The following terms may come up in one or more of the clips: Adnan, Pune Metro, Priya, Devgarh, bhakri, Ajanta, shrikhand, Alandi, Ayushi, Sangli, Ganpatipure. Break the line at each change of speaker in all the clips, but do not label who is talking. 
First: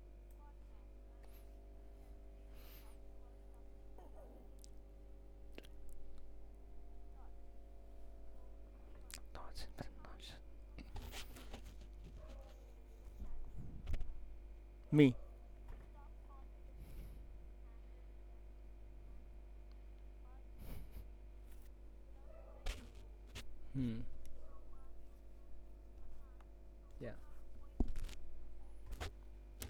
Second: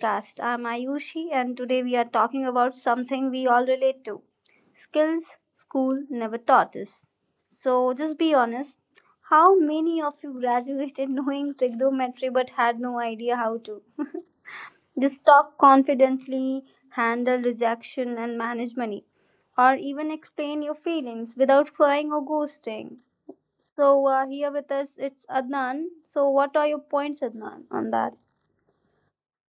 podcast. I'm Ayushi, and today we are talking about something we all relate to: skills school never taught us. So, just be honest, how many of you graduated knowing trigonometry but had no idea how to
Me.
just talk confidently, handle rejection, and manage money, or even explain your feelings without crying or ghosting?
Hmm.
So, here with us it's Adnan. So, what are your
Yeah.
points, Adnan, on that?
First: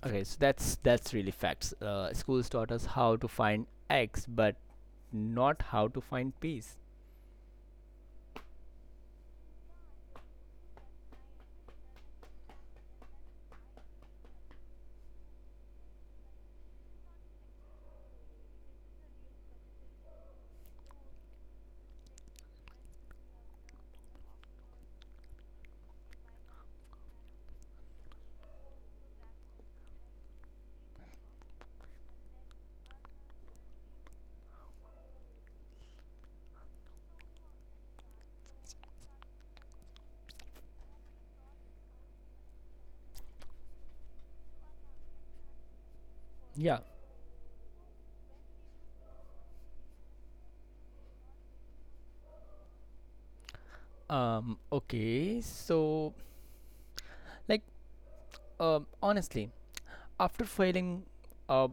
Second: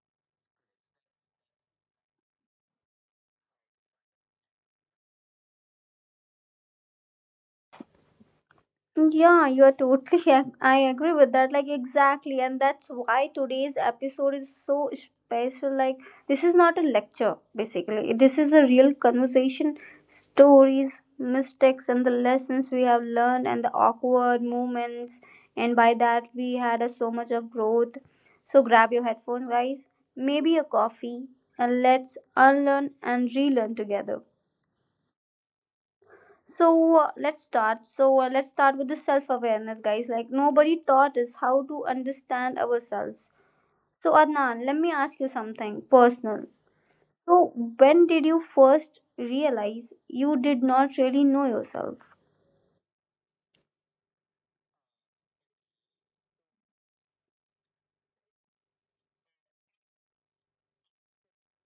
Okay, so that's really facts. Schools taught us how to find X, but not how to find peace.
Yeah, you're totally. I agree with that. Like, exactly. And that's why today's episode is so special. Like, this is not a lecture, basically. This is a real conversation, stories, mistakes, and the lessons we have learned, and the awkward moments. And by that, we had a, so much of growth. So, grab your headphones, guys, maybe a coffee, and let's unlearn and relearn together. So let's start with the self awareness, guys. Like, nobody taught us how to understand ourselves. So, Adnan, let me ask you something personal.
Yeah.
So, when did you first realize you did not really know yourself?
Okay. Like, Honestly, after failing, uh,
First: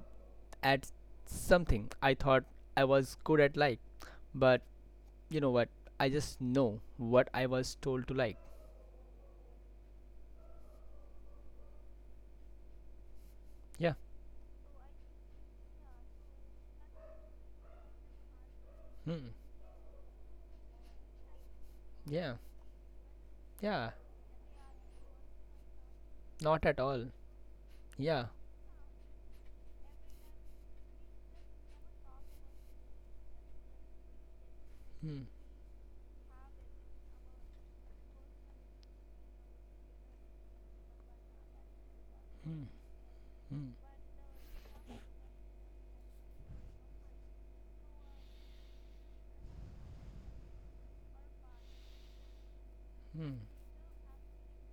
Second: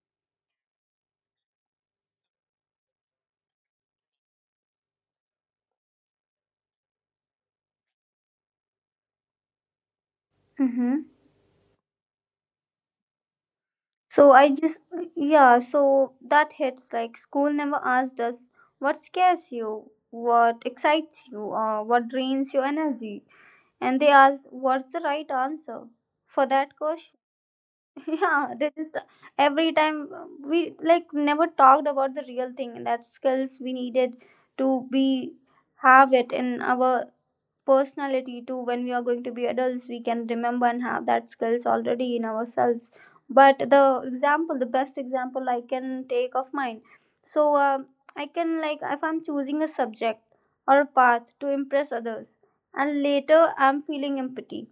at something, I thought I was good at but you know what? I just know what I was told to like.
Mm-hmm.
Yeah.
so I just Yeah, so that hits. Like, school never asked us what
Hmm.
scares you, what excites you, or what
Yeah.
drains your energy,
Yeah.
and they asked what's the right answer for
Not
that
at all.
question.
Yeah.
Yeah, this is every time we, like, never talked about the real thing, that skills we needed to
Hmm.
be, have it in our personality too. When we are going to be adults, we can remember and have that skills already in
Hmm.
ourselves. But
Hmm.
the example, the best example I can take of mine, so I can, like, if I'm choosing a subject or a path to impress others and
Hmm.
later I'm feeling empty.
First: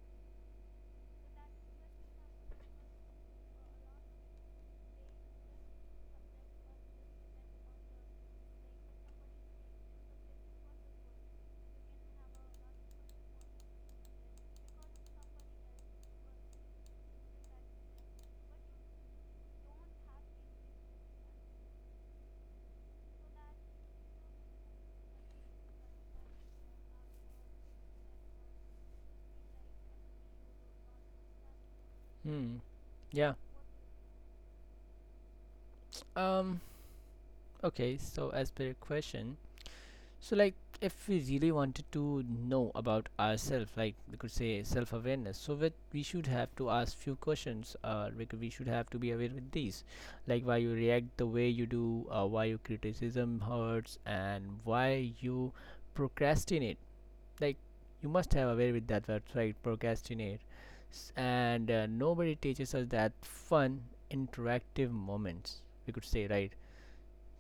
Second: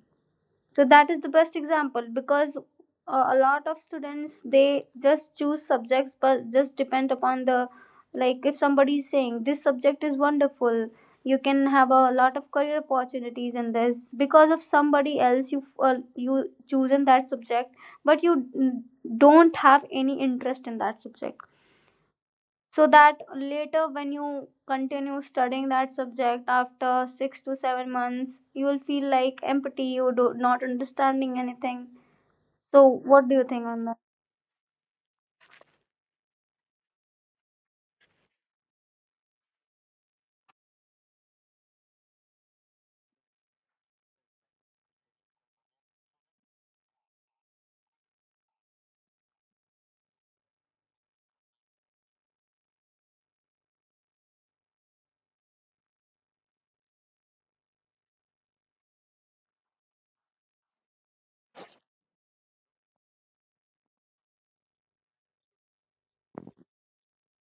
So that is the best example, because a lot of students, they just choose subjects but just depend upon the, like, if somebody is saying this subject is wonderful, you can have a lot of career opportunities in this. Because of somebody else, you you chosen that subject, but you mm, don't have any interest in that subject. So that later, when you continue studying that subject after 6 to 7 months, you will feel like empty, you do not understanding anything.
Hmm.
So, what do
Yeah.
you think on
Um. Okay. So, as per your question, like if we really wanted to know about ourselves, like we could say self-awareness, so that we should have to ask few questions. Like we should have to be aware with these, like why you react the way you do, why your criticism hurts, and why you procrastinate. Like you must have aware with that website procrastinate, and nobody teaches us that fun interactive moments, we could say, right?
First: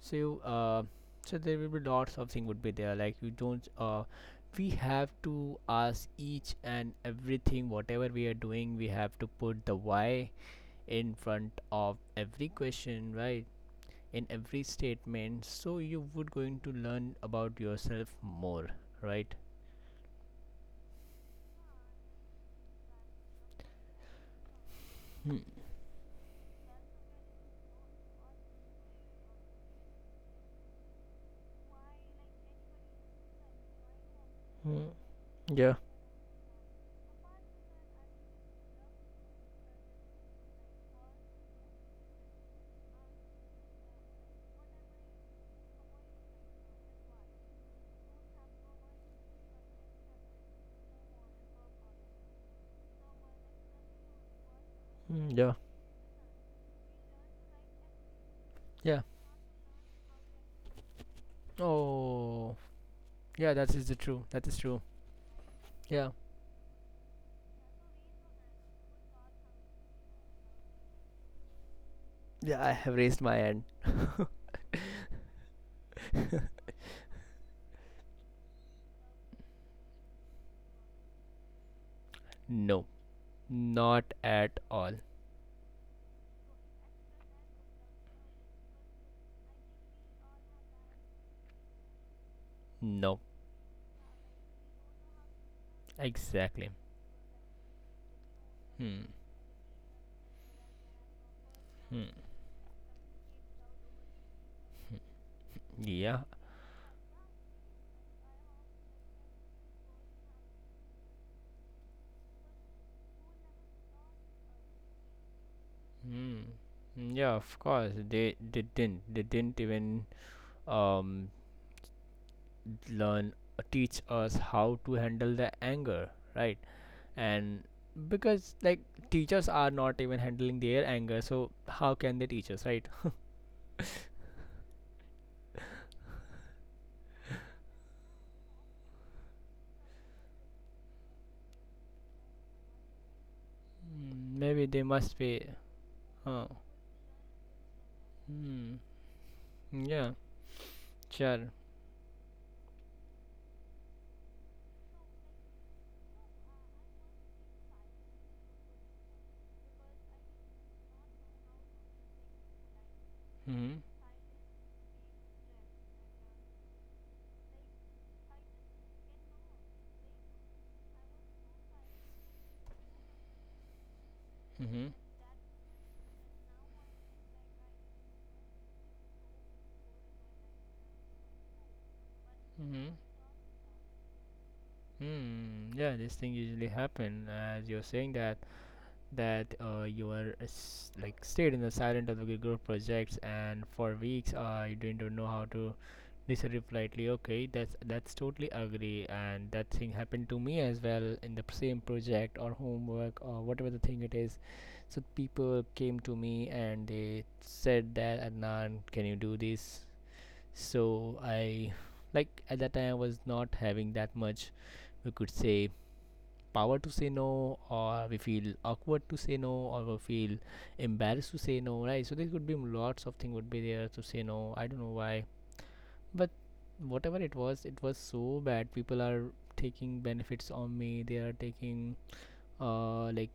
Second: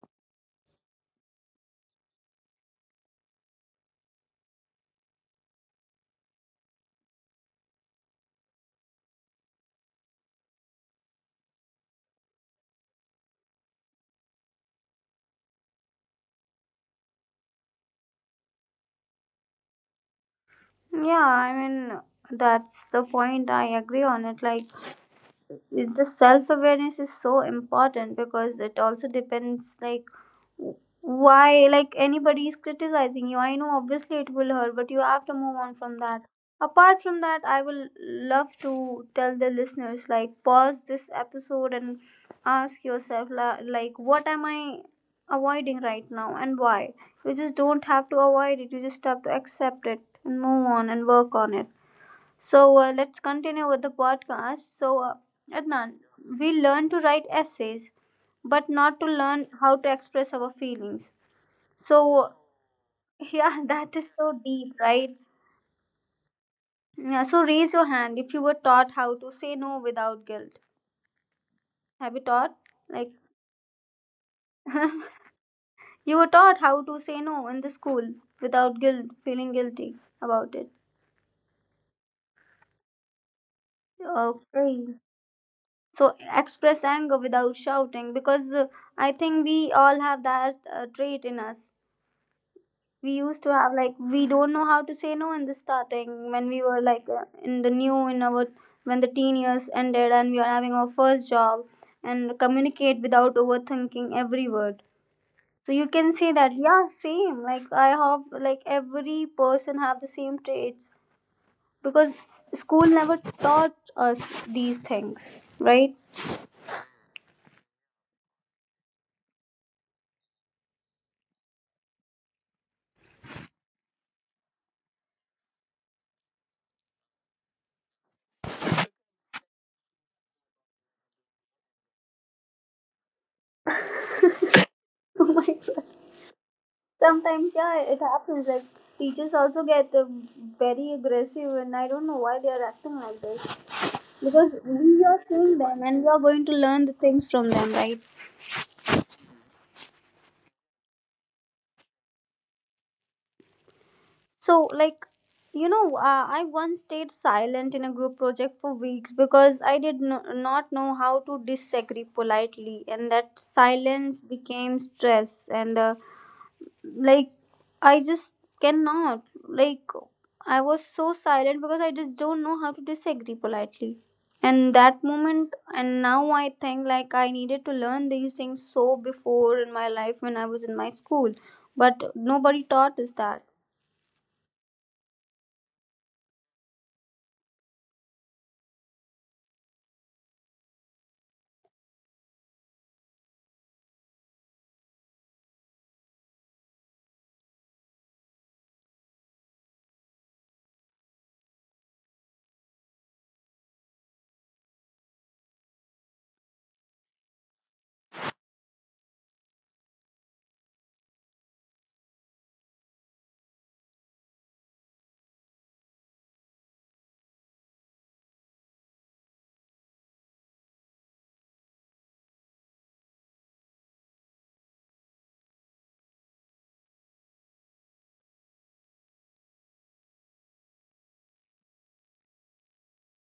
So so there will be lots of thing would be there like you don't we have to ask each and everything. Whatever we are doing, we have to put the why in front of every question, right? In every statement, so you would going to learn about yourself more, right?
that? Yeah, I mean, that's the point. I agree on it. Like, it's just self awareness is so important because it also depends, like, why, like, anybody is criticizing you, I know obviously it will hurt, but
Mm,
you have to move on
yeah.
from that. Apart from that, I will love to tell the listeners, like, pause this episode and ask yourself, like, what am I avoiding right now and why? You just don't have to avoid it. You just have to accept it and move on and work on it. So, let's continue with the podcast. So,
Mm, yeah.
Adnan, we learn to write essays, but not
Yeah.
to learn how to express our feelings. So,
Oh, yeah,
yeah,
that is
that
the
is
true.
so
That is
deep,
true.
right?
Yeah.
Yeah, so raise your hand if you were taught how to say no without guilt. Have you taught?
Yeah, I have
Like,
raised my hand.
you were taught how to say no in the school without guilt, feeling guilty about it.
No, not at all.
Okay, so express anger without shouting, because I think we all have that trait in us. We
No,
used to have, like, we don't know how to say no in the starting when we
exactly.
were like, in the new in our, when
Hmm.
the teen years ended and we are having our first job,
Hmm.
and communicate without overthinking every word. So you can
Yeah.
say that, yeah, same like I have. Like, every person have the same traits, because school never taught us these things, right?
Hmm. Yeah, of course. They didn't. They didn't even um learn teach us how to handle the anger, right? And because like teachers are not even handling their anger, so how can they teach us, right?
Oh my God. Sometimes, yeah, it happens. Like, teachers also get very aggressive, and I don't know why they are acting like this.
Mm,
Because
maybe they
we are
must be.
seeing them, and we are going
Oh.
to learn the things from them, right?
Hmm. Yeah. Sure.
So, like, you know, I once stayed silent in a group project for weeks because I did not know how to disagree politely, and that
Hmm.
silence became stress and. Like, I just cannot, like, I was so silent because I just don't know how to disagree politely, and
Hmm.
that moment. And now I think, like, I needed to learn these things so before in my life, when I was in my school, but nobody
Hmm.
taught us that.
Hmm. Yeah. This thing usually happen as you're saying that. That you were like stayed in the silent of the group projects, and for weeks you didn't know how to disagree politely. Okay, that's totally agree. And that thing happened to me as well in the same project or homework or whatever the thing it is. So people came to me and they said that, Adnan, can you do this? So I, like, at that time I was not having that much, we could say, power to say no, or we feel awkward to say no, or we feel embarrassed to say no, right? So there could be lots of things would be there to say no. I don't know why, but whatever it was, it was so bad. People are taking benefits on me. They are taking, like,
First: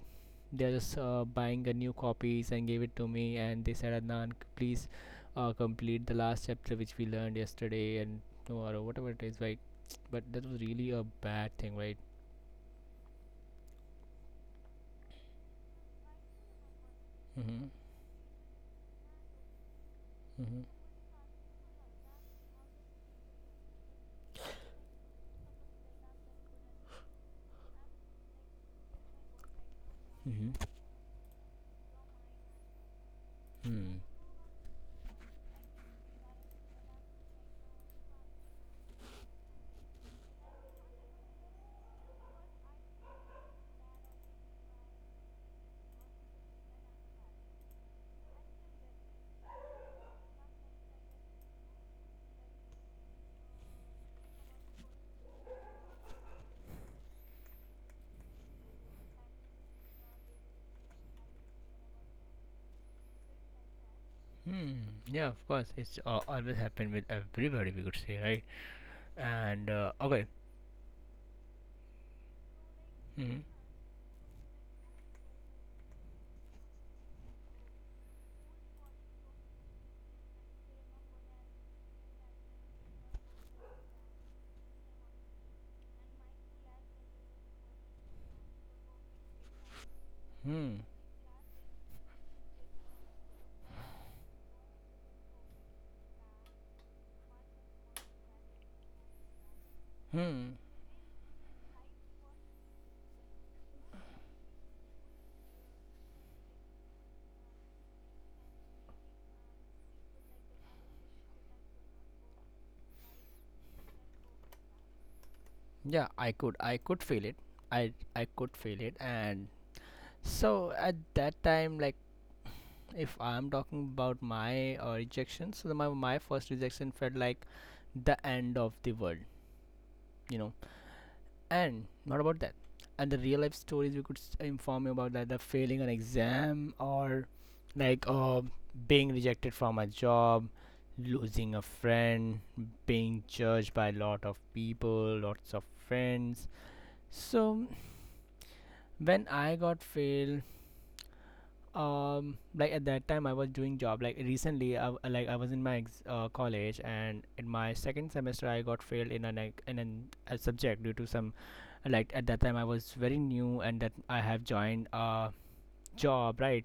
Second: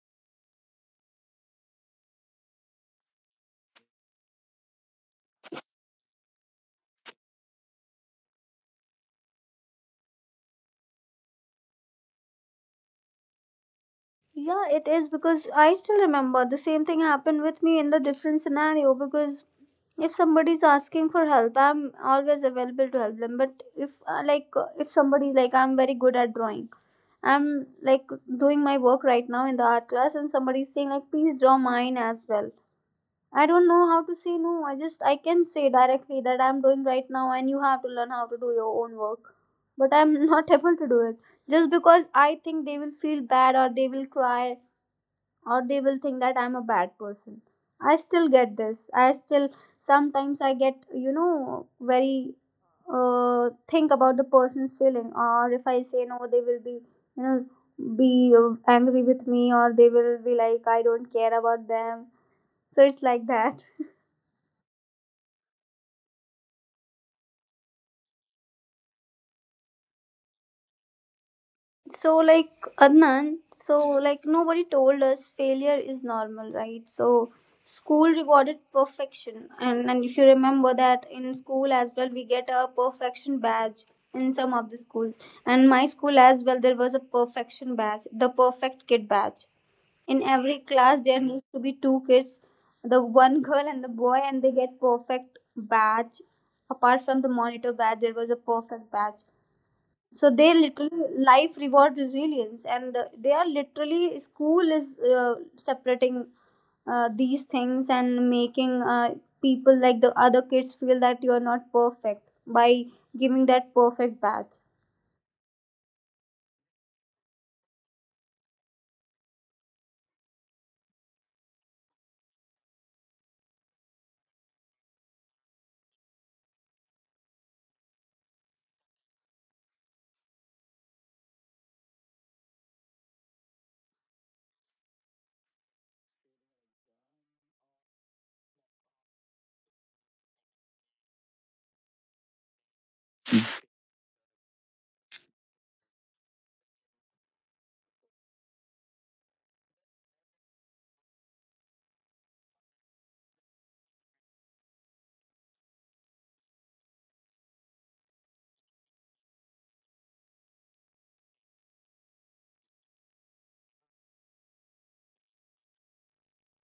they're just buying a new copies and gave it to me, and they said, Adnan, please, complete the last chapter which we learned yesterday and tomorrow, whatever it is, right? But that was really a bad thing, right?
Yeah, it is, because I still remember the same thing happened with
Mm-hmm.
me in the different scenario. Because if somebody
Mm-hmm.
is asking for help, I'm always available to help them. But if like if somebody, like, I'm very good at drawing, I'm, like, doing my work right now in the art class, and
Mm-hmm.
somebody's saying, like, please draw mine as well. I don't know
Hmm.
how to say no. I can say directly that I'm doing right now, and you have to learn how to do your own work. But I'm not able to do it, just because I think they will feel bad, or they will cry, or they will think that I'm a bad person. I still get this. I still Sometimes I get, you know, very think about the person's feeling, or if I say no, they will be, you know, be angry with me, or they will be like I don't care about them. So it's like that.
Hmm. Yeah, of course. It's always happened with everybody, we could say, right? And okay.
So, like, Adnan,
Hmm.
so, like, nobody told us failure is normal, right? So, school rewarded perfection, and if you remember that in school as well, we get a perfection badge in some of the schools, and my school as well, there was a perfection badge, the perfect kid badge. In every
Hmm.
class, there needs to be two kids, the one girl and the boy, and they get perfect badge. Apart from the monitor badge, there was a perfect badge. So they
Hmm.
literally life reward resilience, and they are literally school is separating these things and making people, like the other kids, feel that you are not perfect by giving that perfect badge.
Yeah, I could. I could feel it. I could feel it. And so at that time, like, if I'm talking about my rejection, so my first rejection felt like the end of the world. You know, and not about that. And the real life stories, we could inform you about, like the failing an exam, or like uh, being rejected from a job, losing a friend, being judged by a lot of people, lots of friends. So when I got failed, like at that time I was doing job. Like recently I like I was in my college, and in my second semester I got failed in an, a subject due to some, like, at that time I was very new and that I have joined a job, right?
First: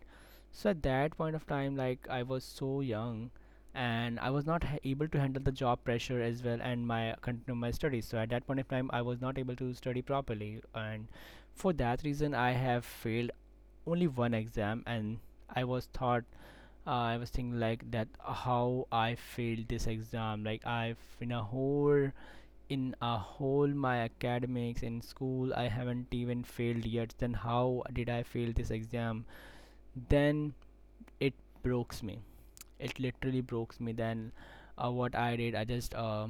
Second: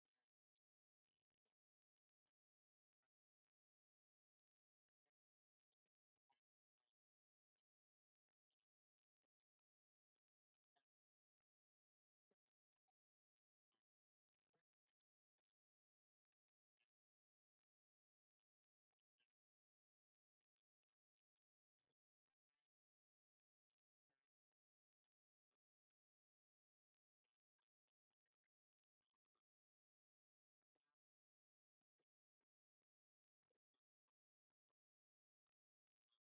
So at that point of time, like, I was so young, and I was not able to handle the job pressure as well and my continue my studies. So at that point of time, I was not able to study properly, and for that reason I have failed only one exam. And I was thought, I was thinking like that, how I failed this exam. Like I've, in a whole my academics in school, I haven't even failed yet. Then how did I fail this exam? Then it broke me. It literally broke me. Then what I did, I just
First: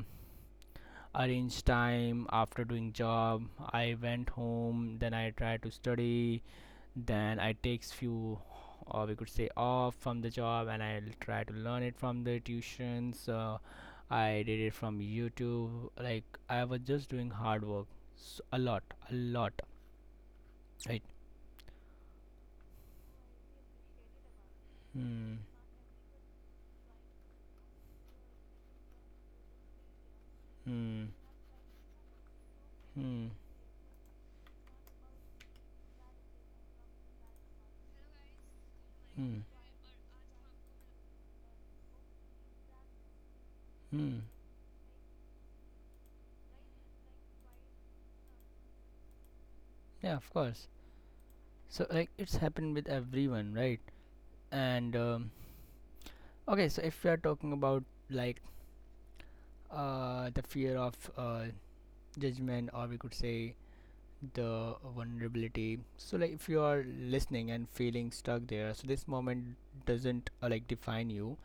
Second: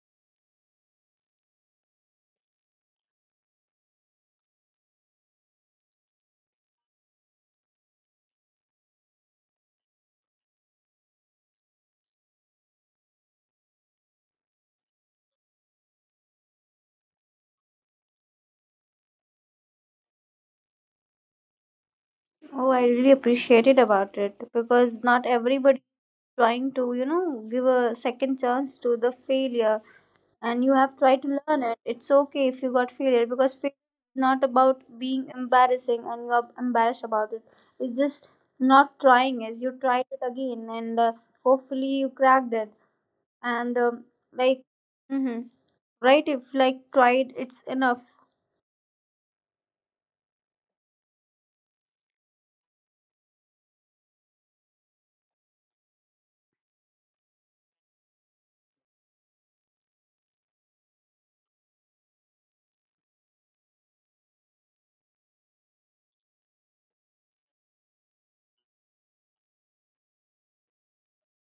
arranged time after doing job. I went home, then I tried to study. Then I takes few, or we could say off from the job, and I'll try to learn it from the tuitions. I did it from YouTube. Like, I was just doing hard work, so a lot, a lot, right?
Oh, I really appreciated about it, because not
Hmm.
everybody trying to, you know, give a second chance to the failure. And you have
Hmm.
tried to learn it. It's okay if you got failure,
Hmm.
because failure is not about being embarrassing and you are embarrassed about it. It's just not
Hmm.
trying it. You tried it again, and hopefully you cracked it. And
Hmm.
like, hmm, right, if, like, tried, it's enough.
Yeah, of course. So like it's happened with everyone, right? And okay, so if we are talking about, like, the fear of judgment, or we could say the vulnerability. So like if you are listening and feeling stuck there, so this moment doesn't like define you,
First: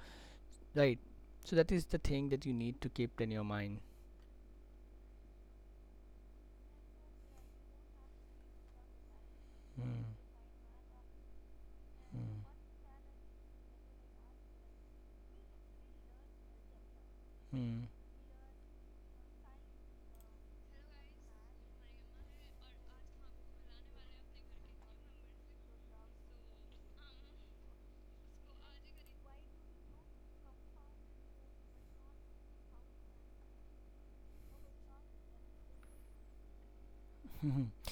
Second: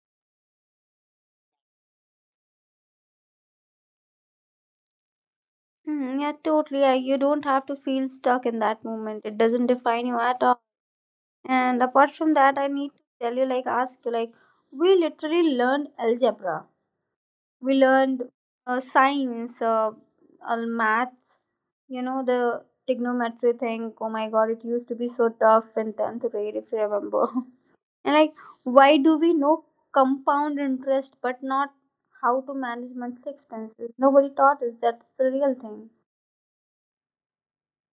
right? So that is the thing that you need to keep in your mind.
Mhm, yeah, totally, yeah, you don't have to feel stuck in that moment. It doesn't
Mm.
define you at all. And apart from that, I need to tell you, like, ask you, like, we literally learned algebra, we
Mm.
learned science, all maths, you know, the trigonometry thing. Oh my god, it used to be so tough in 10th grade, if you remember. And, like, why do we know compound interest but not how to manage monthly expenses? Nobody taught us. That's the real thing.
Mm.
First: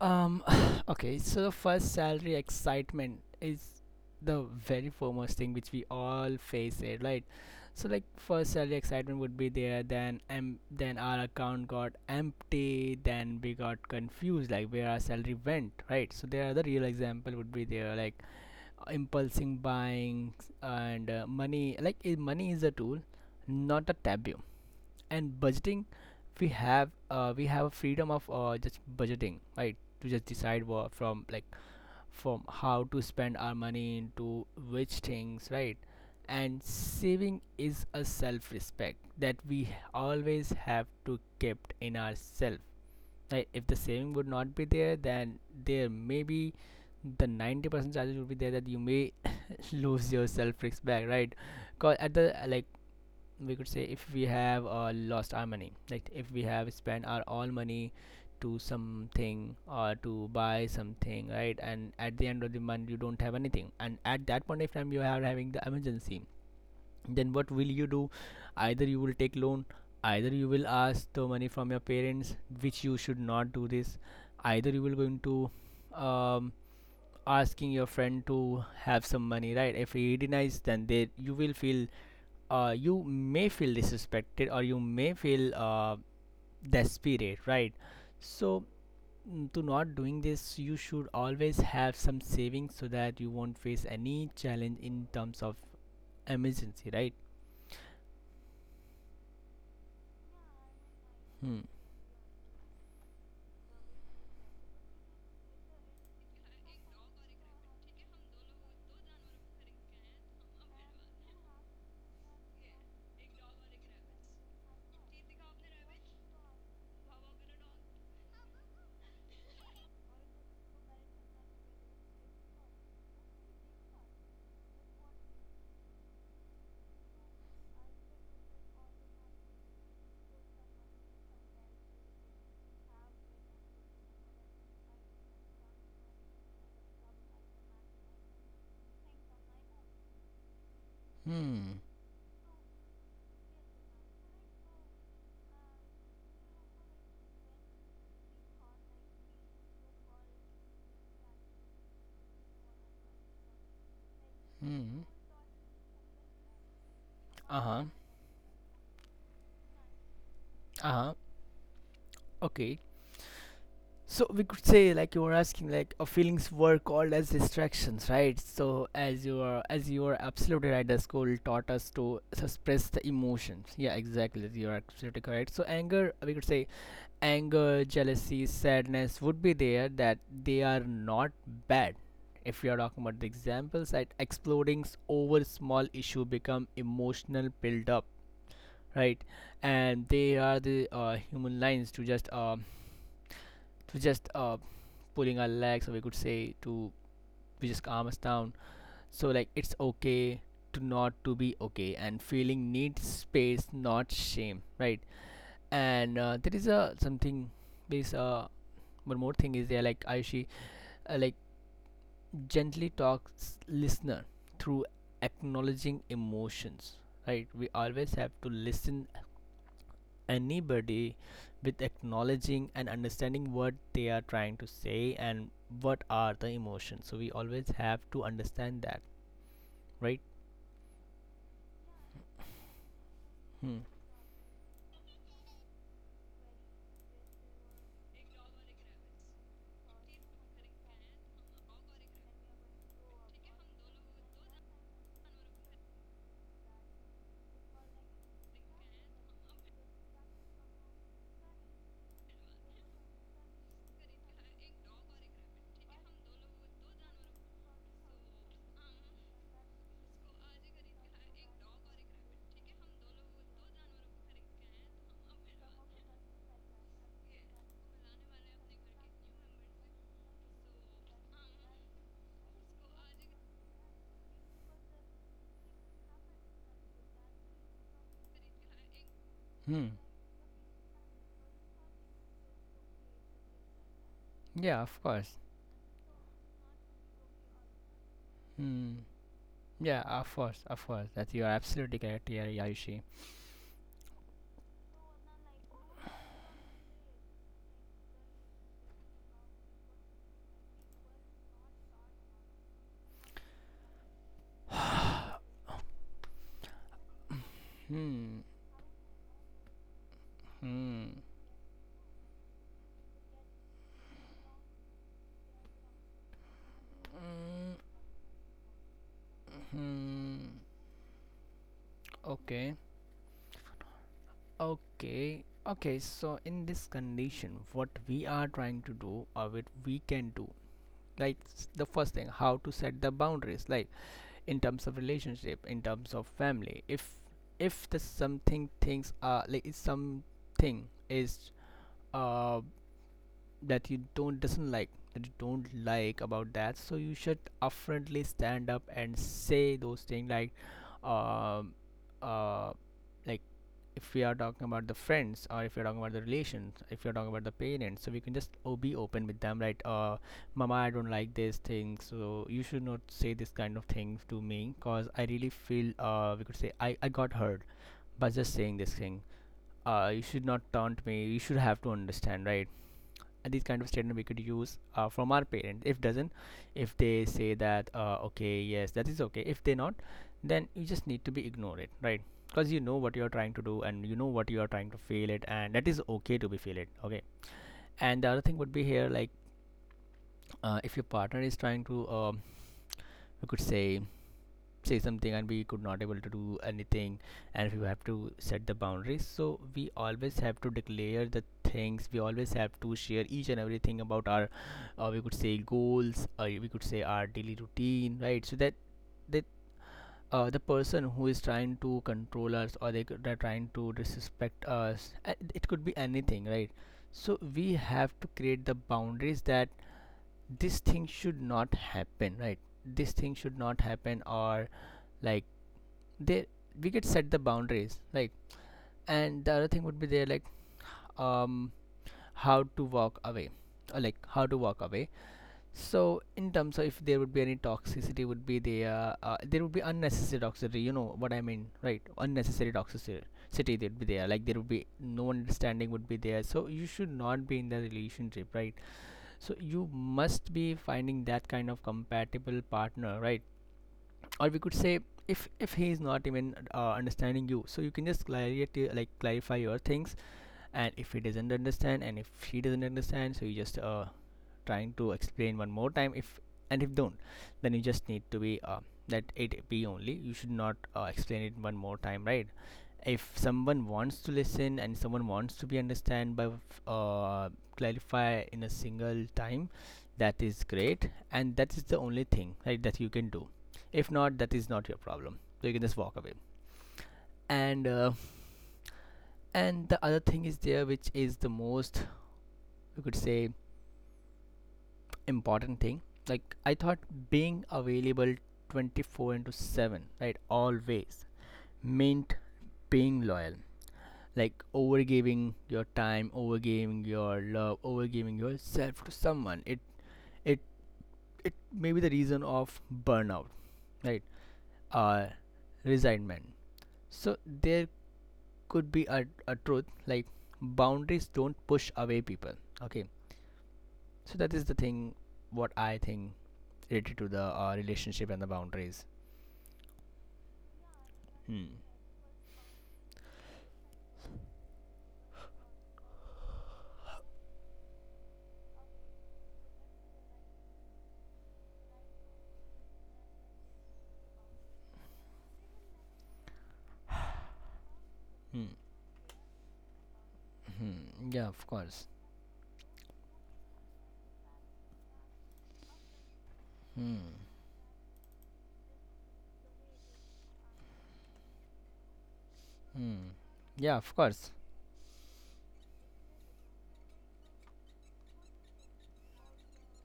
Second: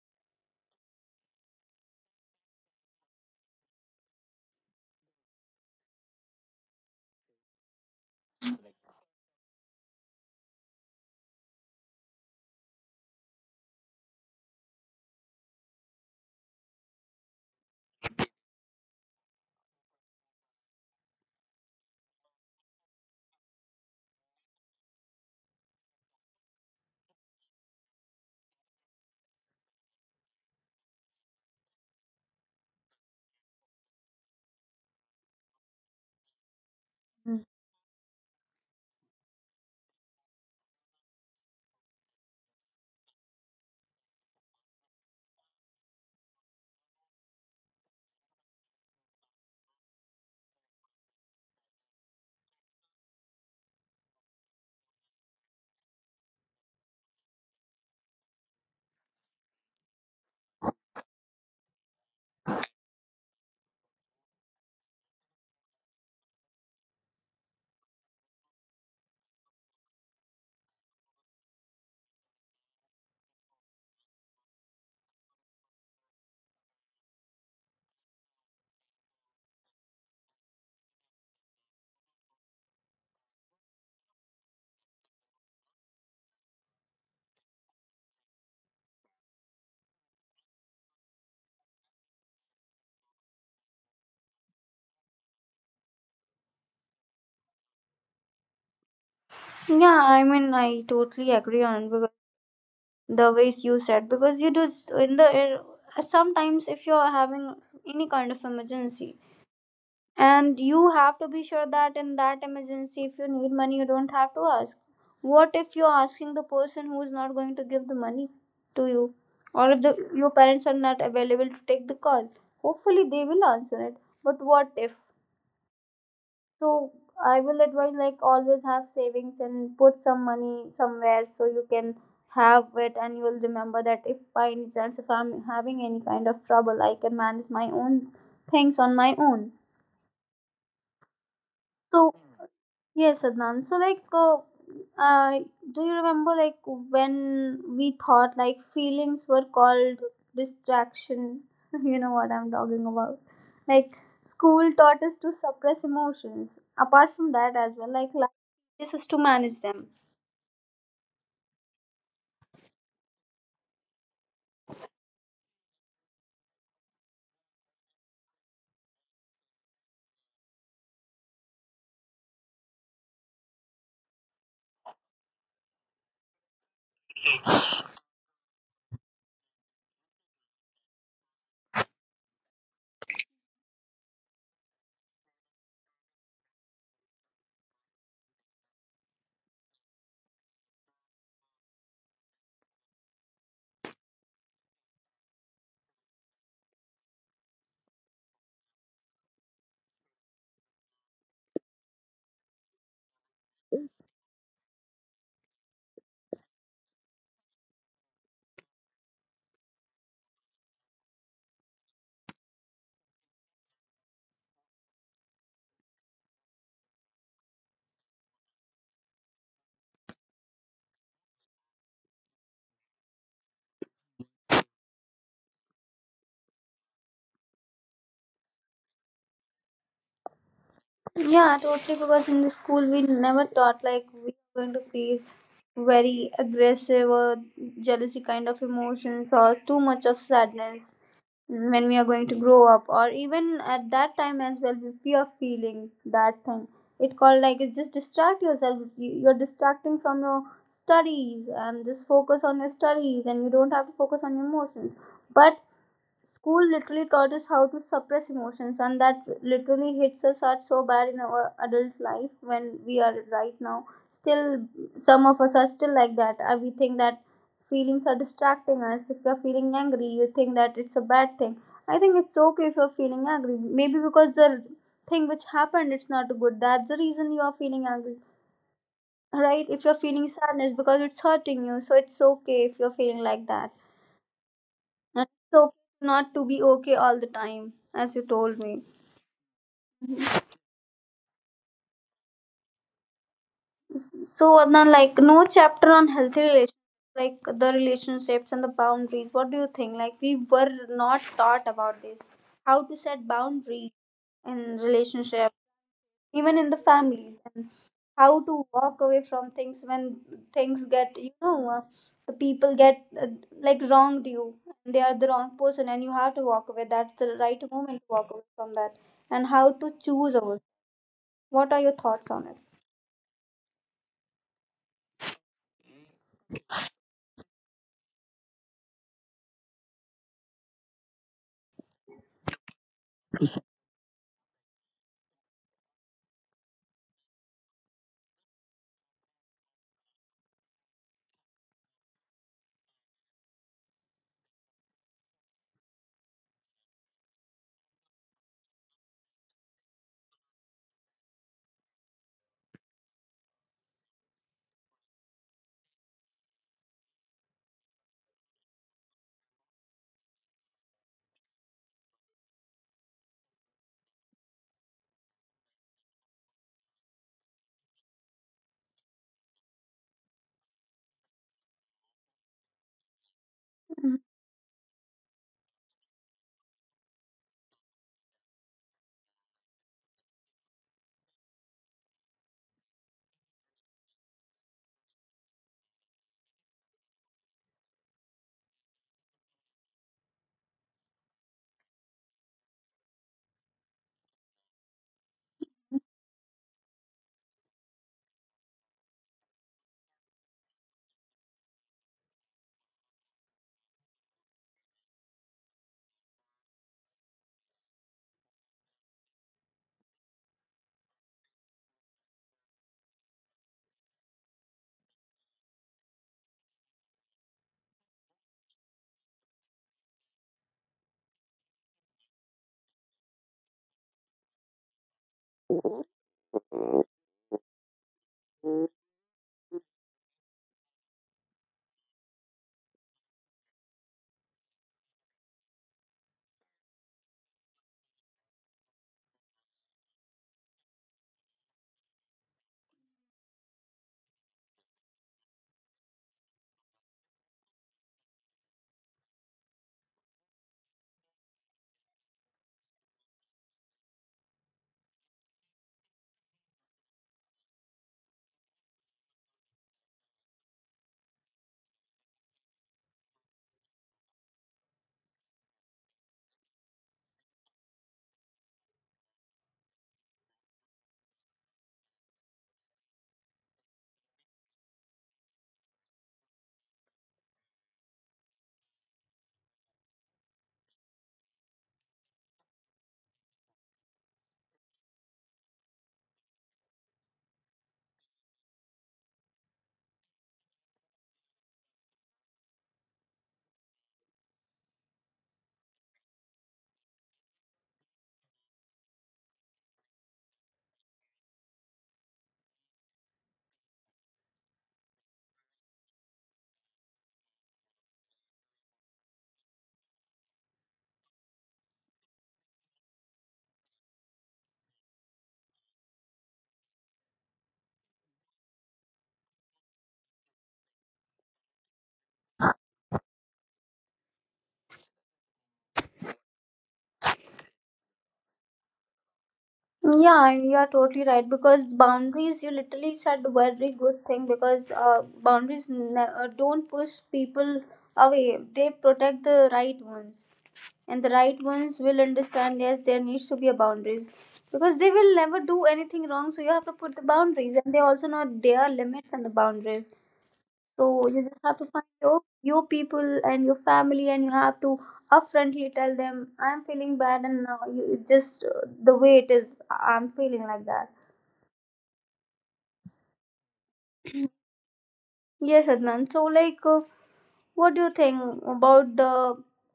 Um, okay, so first salary excitement is the very foremost thing which we all face it, right? So like first salary excitement would be there, then our account got empty, then we got confused like where our salary went, right? So there are the real example would be there, like, impulsing buying and money. Like money is a tool, not a taboo. And budgeting, we have a freedom of just budgeting, right, to just decide what from, like, from how to spend our money into which things, right? And saving
Mm.
is a self respect that we always have to keep in ourselves, right? If the saving would not be there, then there may be the 90% chances would be there that you may lose your self respect, right? Because at the, like, we could say if we have lost our money, like if we have spent our all money to something or to buy something, right, and at the end of the month you don't have anything, and at that point of time you are having the emergency, then what will you do? Either you will take loan, either you will ask the money from your parents, which you should not do this, either you will going to um, asking your friend to have some money, right? If he denies, then they you will feel, you may feel disrespected, or you may feel desperate, right? So, mm, to not doing this, you should always have some savings, so that you won't face any challenge in terms of emergency, right?
Yeah, I mean, I totally
Hmm.
agree on it, because the ways you said, because you do in the sometimes, if you're having any kind of emergency, and you have to be sure that in that emergency, if you need money, you don't have to ask. What if you're asking the person who is not going to give the money to you, or if your parents are not available to take the call? Hopefully they will answer it, but what if? So, I will advise, like, always have savings and put some money somewhere, so you can have it, and you will remember that if by any chance, if I'm having any kind of trouble, I can manage my own things on my own.
Hmm.
So, yes, Adnan. So, like, uh, do you remember, like, when we thought, like, feelings were called distraction? You know what I'm talking about. Like, school
Hmm.
taught us to suppress emotions. Apart from
Uh
that, as
huh.
well, like, life teaches us to manage them.
Uh huh. Okay. So we could say, like you were asking, like, feelings were called as distractions, right? So as you are absolutely right, the school taught us to suppress the emotions. Yeah, exactly. You are absolutely correct. So anger, we could say, anger, jealousy, sadness would be there. That they are not bad. If we are talking about the examples, that exploding over small issue become emotional build up, right? And they are the human lines to just to just uh, pulling our legs, or we could say to we just calm us down. So like it's okay to not to be okay, and feeling needs space, not shame, right? And there is a something, there's one more thing is there, like, Ayushi, like, gently talks listener through acknowledging emotions, right? We always have to listen anybody with acknowledging and understanding what they are trying to say and what are the emotions, so we always have to understand that, right?
Yeah, totally. Because in the school, we never
Hmm.
taught, like, we are going to feel very aggressive, or jealousy kind of emotions, or too much of sadness when we are going to grow up, or even at that time as well, if we are feeling that thing, it called like, it's just distract yourself. If you're distracting from your studies, and just focus on your studies, and you don't have to focus on your emotions. But school literally taught us how to suppress emotions, and that literally hits us hard so bad in our adult life when we are right now. Still, some of us are still like that. We think that feelings are distracting us. If you're feeling angry, you think that it's a bad thing. I think it's okay if you're feeling angry. Maybe because the thing which happened, it's not good. That's the reason you are feeling angry, right?
Hmm.
If you're feeling sadness because it's hurting you, so it's okay if you're feeling like that.
Yeah, of
And
course.
it's okay not to be okay all the time, as you told me.
Hmm. Yeah, of course, of course. That you are absolutely correct here, Yayushi.
So, Adnan, like, no chapter on healthy relationships, like the relationships and the boundaries. What do you think? Like, we were not taught about this. How to set boundaries in relationship, even in the families, and how to walk away from things when things
Hmm.
get, the people get like, wronged you, and they are the wrong person and you have to walk away. That's the right
Mm.
moment to walk away from that, and how to
Hmm.
choose over, what are your thoughts on it?
Okay. Okay. Okay. So in this condition, what we are trying to do or what we can do, like, the first thing, how to set the boundaries. Like in terms of relationship, in terms of family, if the something things are like if something is uh that you don't doesn't like, that you don't like about that, so you should upfrontly stand up and say those things, um uh like if we are talking about the friends, or if you're talking about the relations, if you're talking about the parents, so we can just oh, be open with them, right? Mama, I don't like this thing, so you should not say this kind of things to me because I really feel, we could say, I got hurt by just saying this thing. You should not taunt me, you should have to understand, right? This kind of statement we
Mhm.
could use from our parents. If doesn't, if they say that okay, yes, that is okay. If they not, then you just need to be ignore it, right? Because you know what you are trying to do, and you know what you are trying to fail it, and that is okay to be feel it, okay. And the other thing would be here, like if your partner is trying to you could say, say something and we could not able to do anything, and we have to set the boundaries. So we always have to declare the things, we always have to share each and everything about our, we could say, goals, or we could say our daily routine, right? So that, that, the person who is trying to control us, or they're trying to disrespect us, it could be anything, right? So we have to create the boundaries that this thing should not happen, right? This thing should not happen, or like, they, we could set the boundaries like. And the other thing would be there, like um how to walk away, or like how to walk away. So in terms of, if there would be any toxicity would be there, there would be unnecessary toxicity, you know what I mean, right? Unnecessary toxicity city that would be there, like there would be no understanding would be there, so you should not be in the relationship, right? So you must be finding that kind of compatible partner, right? Or we could say, if he is not even understanding you, so you can just clarify, like clarify your things. And if he doesn't understand, and if she doesn't understand, so you just trying to explain one more time. If, and if don't, then you just need to be that 8p only, you should not explain it one more time, right? If someone wants to listen and someone wants to be understand by, uh, clarify in a single time, that is great, and that is the only thing, right, that you can do. If not, that is not your problem, so you can just walk away. And and the other thing is there, which is the most, you could say, important thing, like I thought being available 24/7, right, always meant being loyal, like overgiving your time, overgiving your love, overgiving yourself to someone. It it it may be the reason of burnout, right? uh Resignment. So there could be a truth, like boundaries don't push away people, okay. So that is the thing what I think, related to the relationship and the boundaries.
Yeah, and you are totally right,
Hmm.
because boundaries, you literally said a very good thing, because boundaries don't push people away. They protect the right ones. And the right ones will understand, yes, there needs to be a boundaries, because they will never do anything wrong, so you have to put the boundaries, and they also know
Hmm.
their limits and the boundaries. So
Hmm. Yeah,
you
of
just have to
course.
find your people and your family, and you have to upfrontly tell them, I'm feeling
Hmm.
bad, and now you, it's just the way it is. I'm feeling like that.
Hmm. Yeah, of course.
Yes, Adnan. So, like, what do you think about the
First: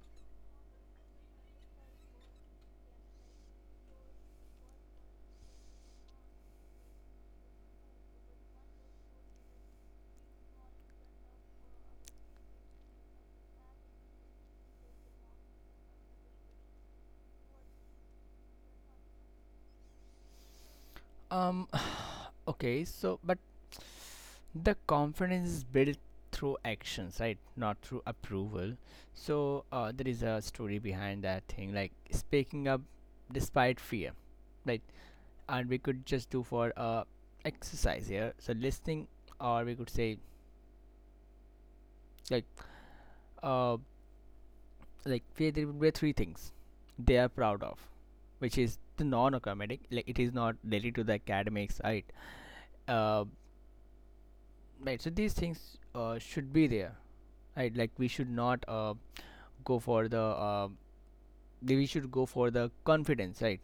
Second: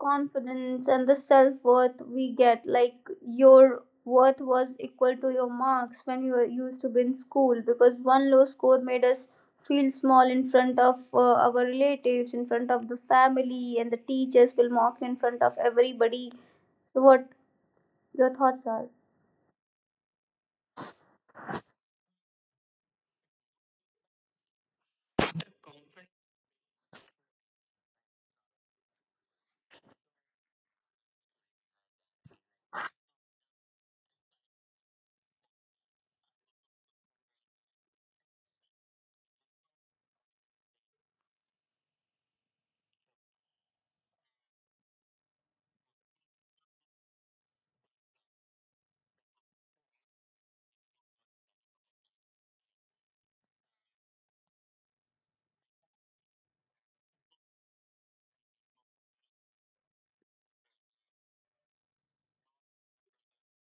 confidence and the self worth we get? Like, your worth was equal to your marks when you were used to be in school, because one low score made us feel small in front of our relatives, in front of the family, and the teachers will mock you in front of everybody. So, what your thoughts are?
Um. Okay. So, but the confidence is built through actions, right? Not through approval. So, there is a story behind that thing, like speaking up despite fear, right? And we could just do for exercise here. So listening, or we could say, like uh like where there would be three things they are proud of, which is the non-academic. Like it is not related to the academic side. Uh, right. So these things should be there. Right. Like we should not go for the we should go for the confidence. Right.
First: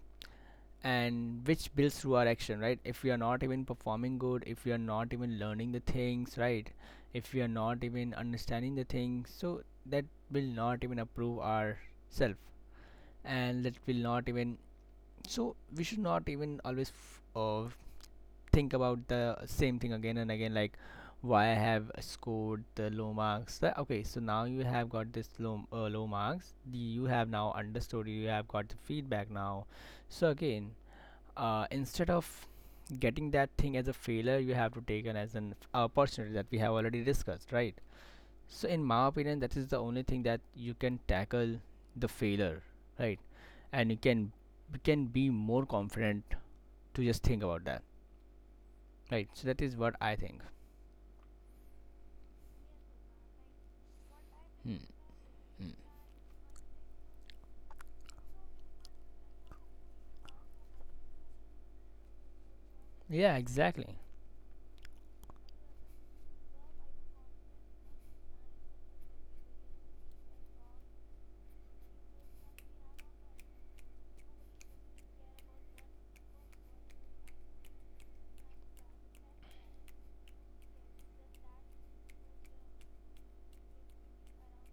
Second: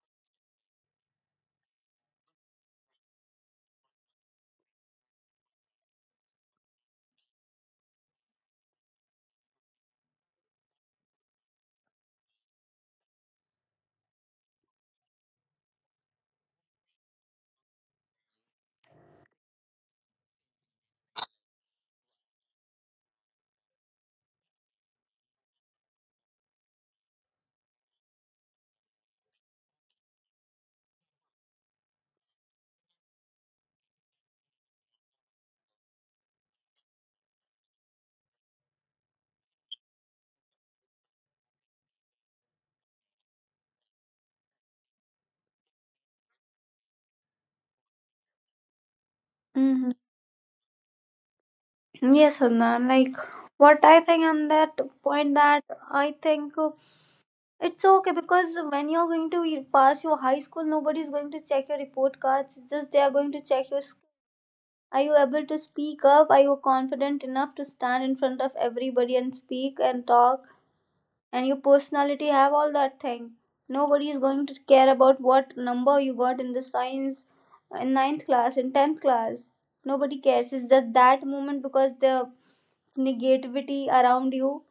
And which builds through our action. Right. If we are not even performing good, if we are not even learning the things. Right. If we are not even understanding the things, so that will not even approve our self, and that will not even, so we should not even always think about the same thing again and again, like why I have scored the low marks. Okay, so now you have got this low, low marks, the, you have now understood, you have got the feedback now. So again, instead of getting that thing as a failure, you have to take it as an opportunity, that we have already discussed, right? So in my opinion, that is the only thing that you can tackle the failure, right? And you can, you can be more confident to just think about that, right? So that is
Mm-hmm.
what I think.
Yes, Adnan. Like, what I think on that
Hmm.
point, that
Hmm.
I think it's okay, because when you're going to pass your high school, nobody's going to check your report cards. It's just, they are going
Yeah,
to check your
exactly.
are you able to speak up? Are you confident enough to stand in front of everybody and speak and talk? And your personality have all that thing. Nobody is going to care about what number you got in the science in ninth class, in tenth class. Nobody cares. It's just that moment because the negativity around you,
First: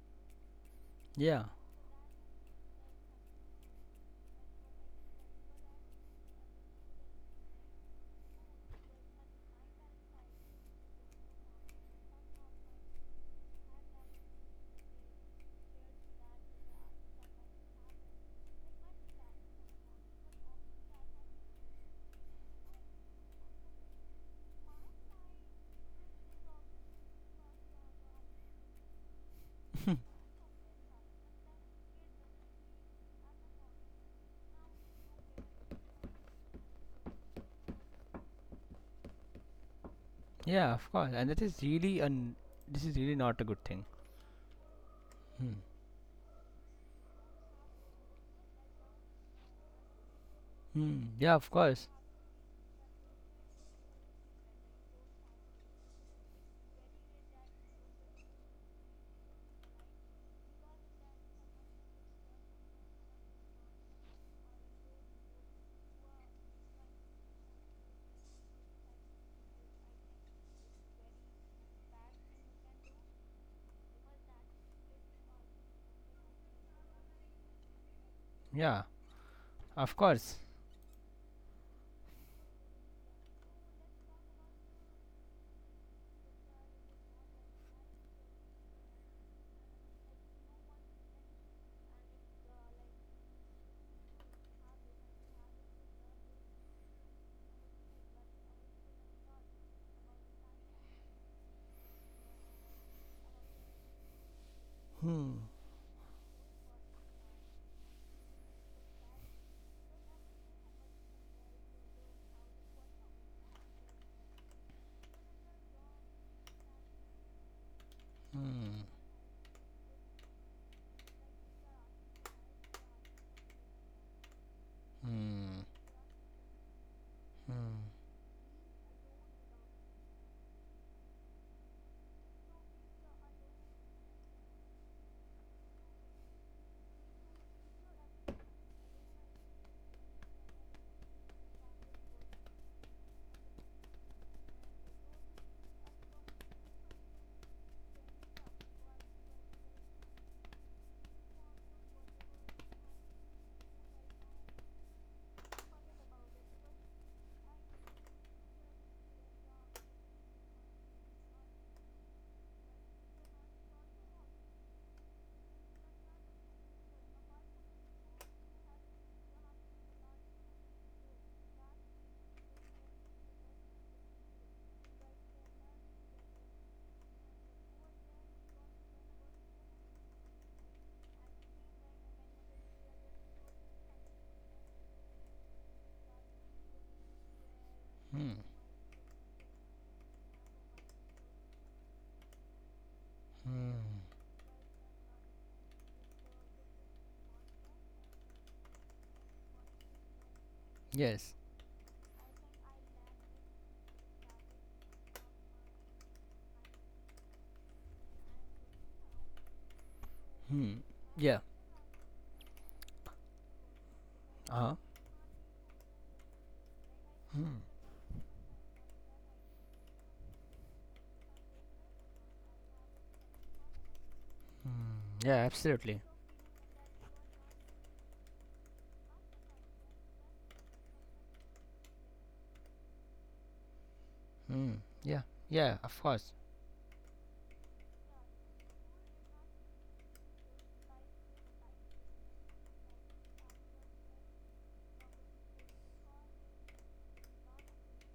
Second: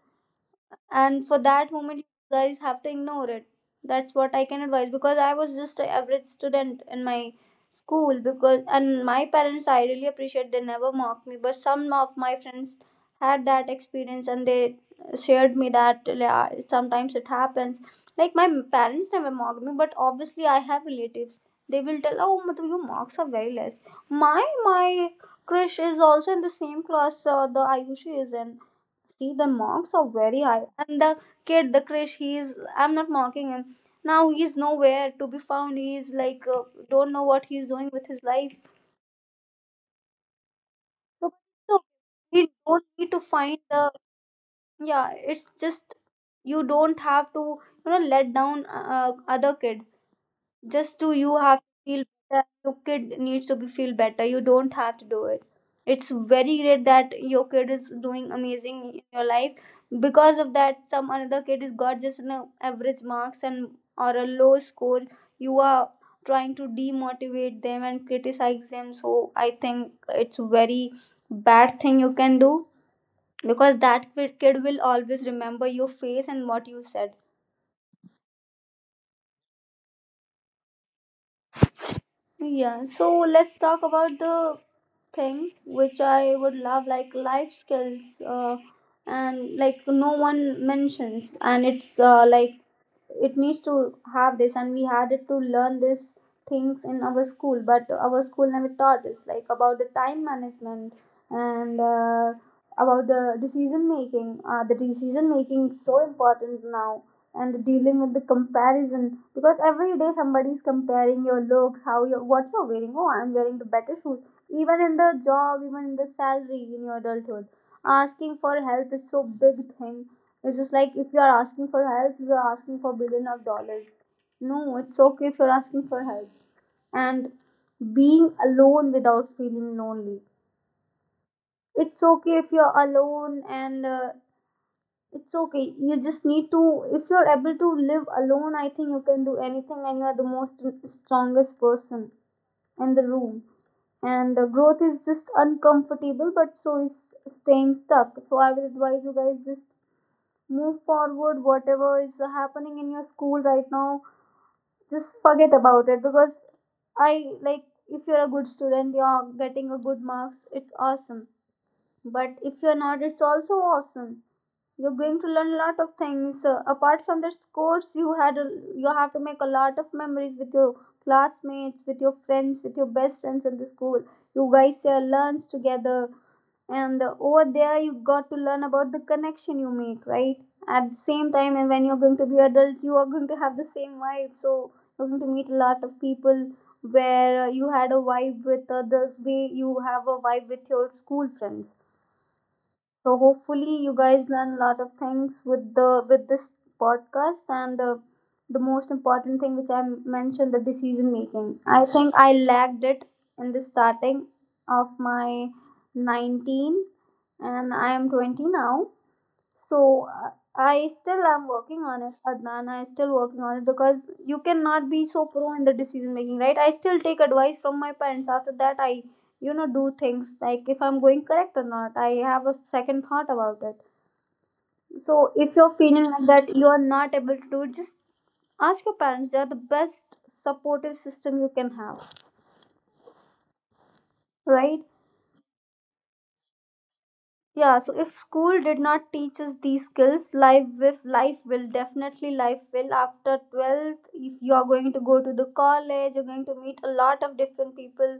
and for
Yeah.
that moment you guys have to ignore it. That's what I can advise, because I was just an average student in my school, because, and my parents, I really appreciate, they never mocked me. But some of my friends had that experience, and they shared me that, yeah, sometimes it happens. Like, my parents never mocked me, but obviously I have relatives, they will tell, oh, Madhu, your marks are very less, my Krish is also in the same class, the Ayushi is in, see, the marks are very high. And the kid, the Krish, he is, I'm not mocking him. Now he is nowhere to be found. He is like, don't know what he is doing with his life.
Yeah, of course.
So,
And that is
so
really an,
we don't
this is
need
really
to
not a
find
good thing.
the, yeah, it's
Hmm.
just, you don't have to, let down other kids. Just
Hmm.
to, you
Yeah, of
have to
course.
feel better. Your kid needs to be feel better. You don't have to do it. It's very great that your kid is doing amazing in your life. Because of that, some another kid is got just an average marks, and or a low score. You are trying to demotivate them and criticize them. So I think it's very bad thing you can do, because that kid will always remember your face and what you said.
Yeah, of course.
Yeah, so let's talk about the thing which I would love, like life skills, uh, and like, no one mentions, and it's like, it needs to have this and we had it to learn these things in our school. But our school never taught us like about the time management and about the decision making. The decision
Hmm.
making is so important now, and dealing with the comparison, because every day somebody is comparing your looks, how you, what you're wearing, oh, I'm wearing the better shoes, even in the job, even in the salary, in your adulthood. Asking for
Hmm.
help is so big thing. It's just like, if you are asking for help, you are asking for billion of dollars. No, it's okay if you're
Hmm.
asking for help. And
Hmm.
being alone without feeling lonely. It's okay if you're alone, and it's okay. You just need to, if you're able to live alone, I think you can do anything, and you are the most strongest person in the room. And growth is just uncomfortable, but so is staying stuck. So I would advise you guys, just move forward, whatever is happening in your school right now, just forget about it, because I like, if you're a good student, you're getting a good marks, it's awesome. But if you're not, it's also awesome. You're going to learn a lot of things apart from the scores. You have to make a lot of memories with your classmates, with your friends, with your best friends in the school. You guys share lunch together, and over there you got to learn about the connection you make, right? At the same time, and when you're going to be adult, you are going to have the same vibe. So you're going to meet a lot of people where you had a
Hmm.
vibe with, the way you have a vibe with your school friends. So hopefully
Hmm.
you guys learn a lot of things with the with this podcast. And the most important thing which I mentioned, the decision
Yes.
making. I think I lacked it in the starting of my 19, and I am 20 now. So
Hmm.
I still
Yeah.
am working on it, Adnan. I still working on it, because you
Uh-huh.
cannot be so pro in the decision making, right? I still take advice from my parents. After that, I do things like, if I'm going correct or not. I have a second thought about it. So
Yeah,
if you're feeling
absolutely.
like that, you are not able to do it, just ask your parents. They are the best supportive system you can have,
Hmm.
right?
Yeah. Yeah, of course.
Yeah, so if school did not teach us these skills, life with life will definitely, life will after 12th. If you are going to go to the college, you're going to meet a lot of different people,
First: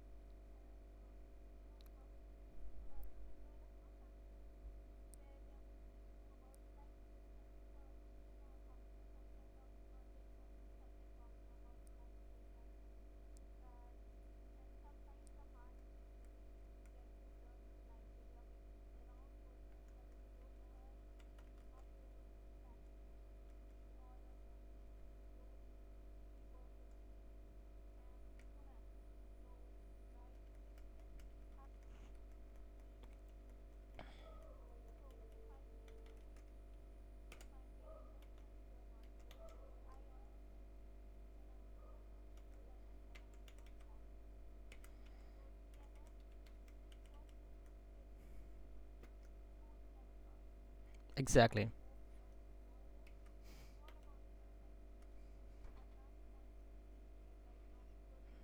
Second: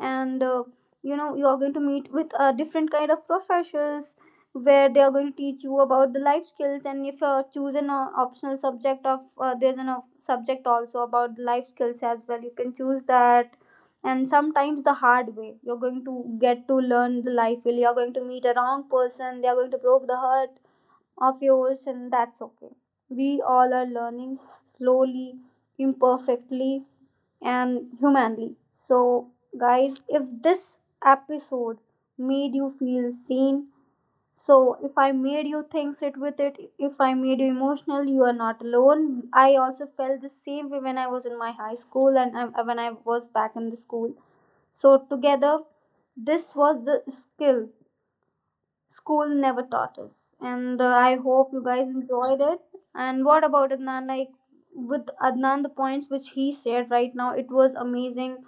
and you are going to meet with different kind of professors, where they are going to teach you about the life skills. And if you are choose an optional subject of there's an subject also about the life skills as well, you can choose that. And sometimes the hard way you're going to get to learn the life will, you're going to meet a wrong person, they are going to broke the heart of yours, and that's okay. We all are learning, slowly, imperfectly, and humanly. So guys, if this episode made you feel seen, so if I made you think, sit with it. If I made you emotional, you are not alone. I also felt the same way when I was in my high school, and when I was back in the school. So together, this was the skill school never taught us, and I hope you
Exactly.
guys enjoyed it. And what about Adnan? Like, with Adnan, the points which he shared right now, it was amazing.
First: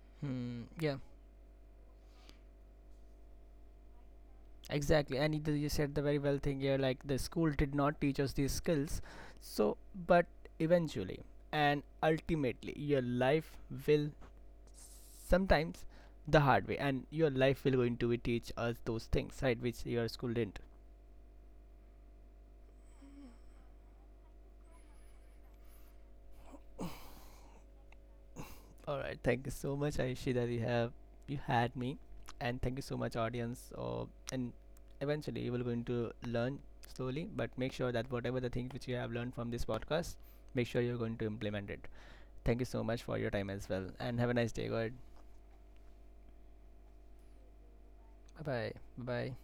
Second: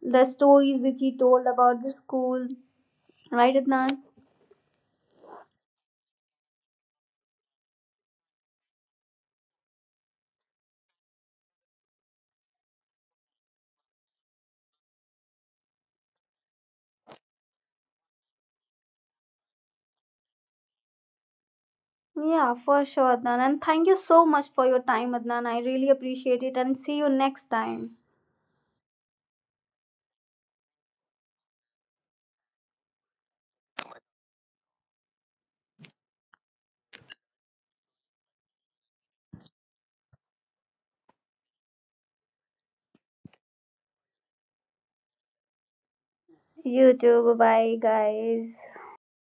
The
Hmm.
stories
Yeah.
which he told about the school, right, Adnan?
Exactly, and either you said the very well thing here, like the school did not teach us these skills. So, but eventually and ultimately, your life will, sometimes the hard way, and your life will going to be teach us those things, right? Which your school didn't.
Yeah, for sure, Adnan. And thank you so much for your time, Adnan. I really appreciate it. And see you next time.
All right, thank you so much, Aishi, that you have, you had me, and thank you so much, audience. And eventually, you will going to learn slowly, but make sure that whatever the things which you have learned from this podcast, make sure you're going to implement it. Thank you so much for your time as well. And have a nice day. Good.
You too. Bye bye, guys.
Bye. Bye bye.